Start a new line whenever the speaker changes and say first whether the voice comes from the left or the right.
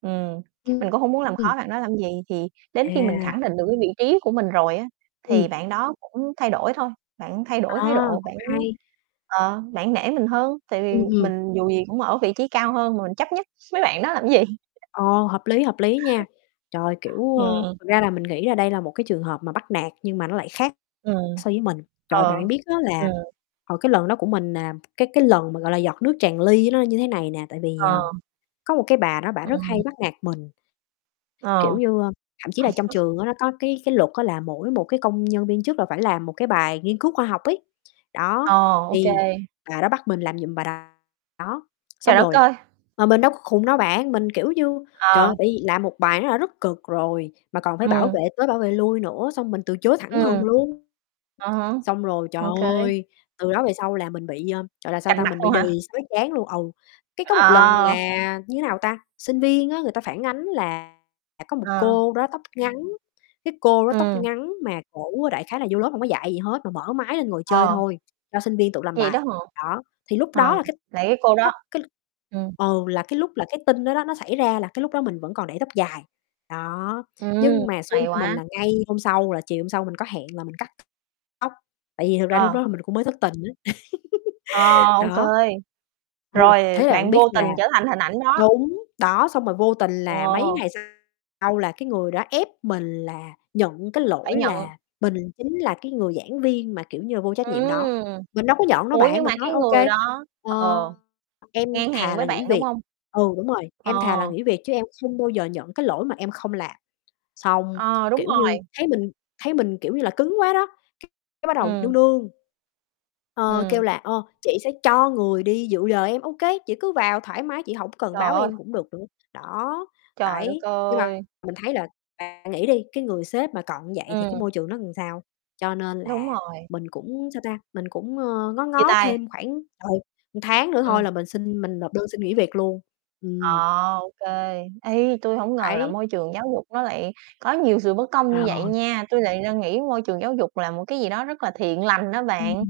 right: Ừm, mình cũng hông muốn làm
left: Ừm.
right: khó bạn đó làm gì. Thì đến khi mình
left: À.
right: khẳng định được cái vị trí của mình rồi á, thì
left: Ừm.
right: bạn đó cũng thay đổi thôi, bạn thay đổi thái
left: À,
right: độ,
left: cũng
right: bạn
left: hay.
right: ờ, bạn nể mình hơn, tại vì
left: Ừm, ừm.
right: mình dù gì cũng ở vị trí cao hơn mà, mình chấp nhất mấy bạn đó làm gì?
left: Ờ, hợp lý, hợp lý nha. Trời! Kiểu,
right: Ừm,
left: ờ,
right: ừm.
left: thật ra là mình nghĩ là đây là một cái trường hợp mà bắt nạt, nhưng mà nó lại khác
right: Ừm,
left: so với mình. Trời! Bạn phải
right: ờ,
left: biết á, là
right: ừm.
left: hồi cái lần đó của mình nè, cái cái lần mà, gọi là, giọt nước tràn ly nó là như thế này nè. Tại vì, ờ,
right: Ờ.
left: có một cái bà đó bả rất hay
right: Ừm.
left: bắt nạt mình
right: Ờ.
left: kiểu như, ơ, thậm chí là trong trường á, nó có cái cái luật á, là mỗi một cái công nhân viên chức là phải làm một cái bài nghiên cứu khoa học ấy,
right: Ờ,
left: đó,
right: ô kê.
left: thì bà đó bắt mình làm giùm bà đó.
right: Trời
left: Xong
right: đất
left: rồi
right: ơi!
left: mà mình đâu có khùng đâu bạn, mình, kiểu như, trời
right: Ờ.
left: ơi, tại vì làm một bài nó đã rất cực rồi, mà còn phải bảo
right: Ừm.
left: vệ tới bảo vệ lui nữa, xong mình từ chối thẳng thừng
right: Ừm.
left: luôn.
right: À há,
left: Xong rồi, trời
right: okay.
left: ơi, từ đó về sau là mình bị, à, gọi là, sao
right: Cạch
left: ta,
right: mặt
left: mình bị
right: luôn
left: đì
right: hả?
left: sói trán luôn, ừ. Cái có một lần
right: Ờ!
left: là, như thế nào ta, sinh viên á, người ta phản ánh là có một
right: Ờ.
left: cô đó tóc ngắn, cái cô đó tóc
right: Ừm.
left: ngắn mà cổ đại khái là vô lớp hông có dạy gì hết, mà mở máy lên ngồi chơi
right: Ờ.
left: thôi, cho sinh viên tự làm
right: Vậy đó
left: bài,
right: hả?
left: đó. Thì lúc đó
right: Ờ,
left: là cái
right: vậy cái cô đó
left: tóc cái l
right: ừm.
left: ừ, là cái lúc là cái tin đó đó nó xảy ra, là cái lúc đó mình vẫn còn để tóc dài, đó.
right: Ừm,
left: Nhưng mà xui
right: hay
left: cho mình
right: quá.
left: là ngay hôm sau là chiều hôm sau mình có hẹn là mình cắt tóc, tại vì thực ra lúc
right: Ờ.
left: đó mình cũng mới thất tình á,
right: Ờ, ô kê.
left: đó. Ừ,
right: Rồi,
left: thế là bạn
right: bạn
left: biết
right: vô
left: là
right: tình trở thành hình ảnh đó.
left: đúng, đó, xong rồi vô tình là mấy
right: Wow.
left: ngày sau là cái người đó ép mình là nhận cái
right: Phải
left: lỗi
right: nhận.
left: là mình chính là cái người giảng viên mà, kiểu như là, vô trách nhiệm đó.
right: Ừm.
left: Mình đâu có nhận đâu
right: Ủa,
left: bạn,
right: nhưng mà
left: mình nói:
right: cái
left: "Ô
right: người
left: kê,
right: đó
left: ờ,
right: ờ,
left: em
right: ngang hàng
left: thà
right: với
left: là nghỉ
right: bạn, đúng
left: việc"
right: hông?
left: ừ, đúng rồi,
right: Ờ.
left: "Em thà là nghỉ việc chứ em không bao giờ nhận cái lỗi mà em không làm." Xong,
right: Ờ, đúng
left: kiểu
right: rồi.
left: như, thấy mình thấy mình, kiểu như là, cứng quá đó, cái cái bắt đầu nương
right: Ừm.
left: nương, ờ, kêu
right: Ừm.
left: là "Ơ, chị sẽ cho người đi dự giờ em." "Ô kê, chị cứ vào thoải mái, chị hổng cần
right: Trời
left: báo với
right: ơi!
left: em cũng được nữa." Đó,
right: Trời đất
left: đấy, nhưng mà
right: ơi!
left: mình thấy là bạn nghĩ đi, cái người sếp mà còn như vậy thì cái
right: Ừm.
left: môi trường nó làm sao? Cho nên
right: Đúng
left: là
right: rồi.
left: mình cũng, sao ta, mình cũng, ờ, ngó
right: Chia
left: ngó
right: tay.
left: thêm khoảng, trời, một tháng nữa thôi
right: Ừm.
left: là mình xin mình nộp đơn xin nghỉ việc luôn. Ừm.
right: Ờ, ô kê. Ê, tui hổng ngờ là
left: Đấy.
right: môi trường giáo dục nó lại có nhiều sự bất công như vậy
left: Ờ.
right: nha. Tui lại đang nghĩ môi trường giáo dục là một cái gì đó rất là thiện lành á
left: Ừm.
right: bạn,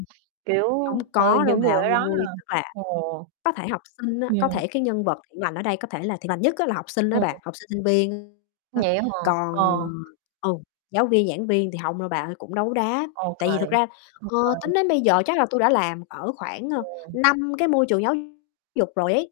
right: kiểu
left: Hông
right: ừ,
left: có đâu
right: những
left: bà
right: người ở đó, à
left: ơi, tức là
right: ồ.
left: có thể học sinh á, có
right: Ừm.
left: thể cái nhân vật thiện lành ở đây, có thể là thiện lành nhất á là học sinh á
right: Ừm.
left: bà, học sinh, sinh viên á.
right: Vậy á hả?
left: Còn,
right: Ờ.
left: ờ ừ, giáo viên, giảng viên thì hông đâu bà ơi, cũng đấu đá.
right: Ô
left: Tại vì
right: kê,
left: thực ra,
right: ô
left: ờ,
right: kê.
left: tính đến bây giờ chắc là tui đã làm ở khoảng, ơ,
right: Ừm.
left: 5 cái môi trường giáo dục rồi ấy.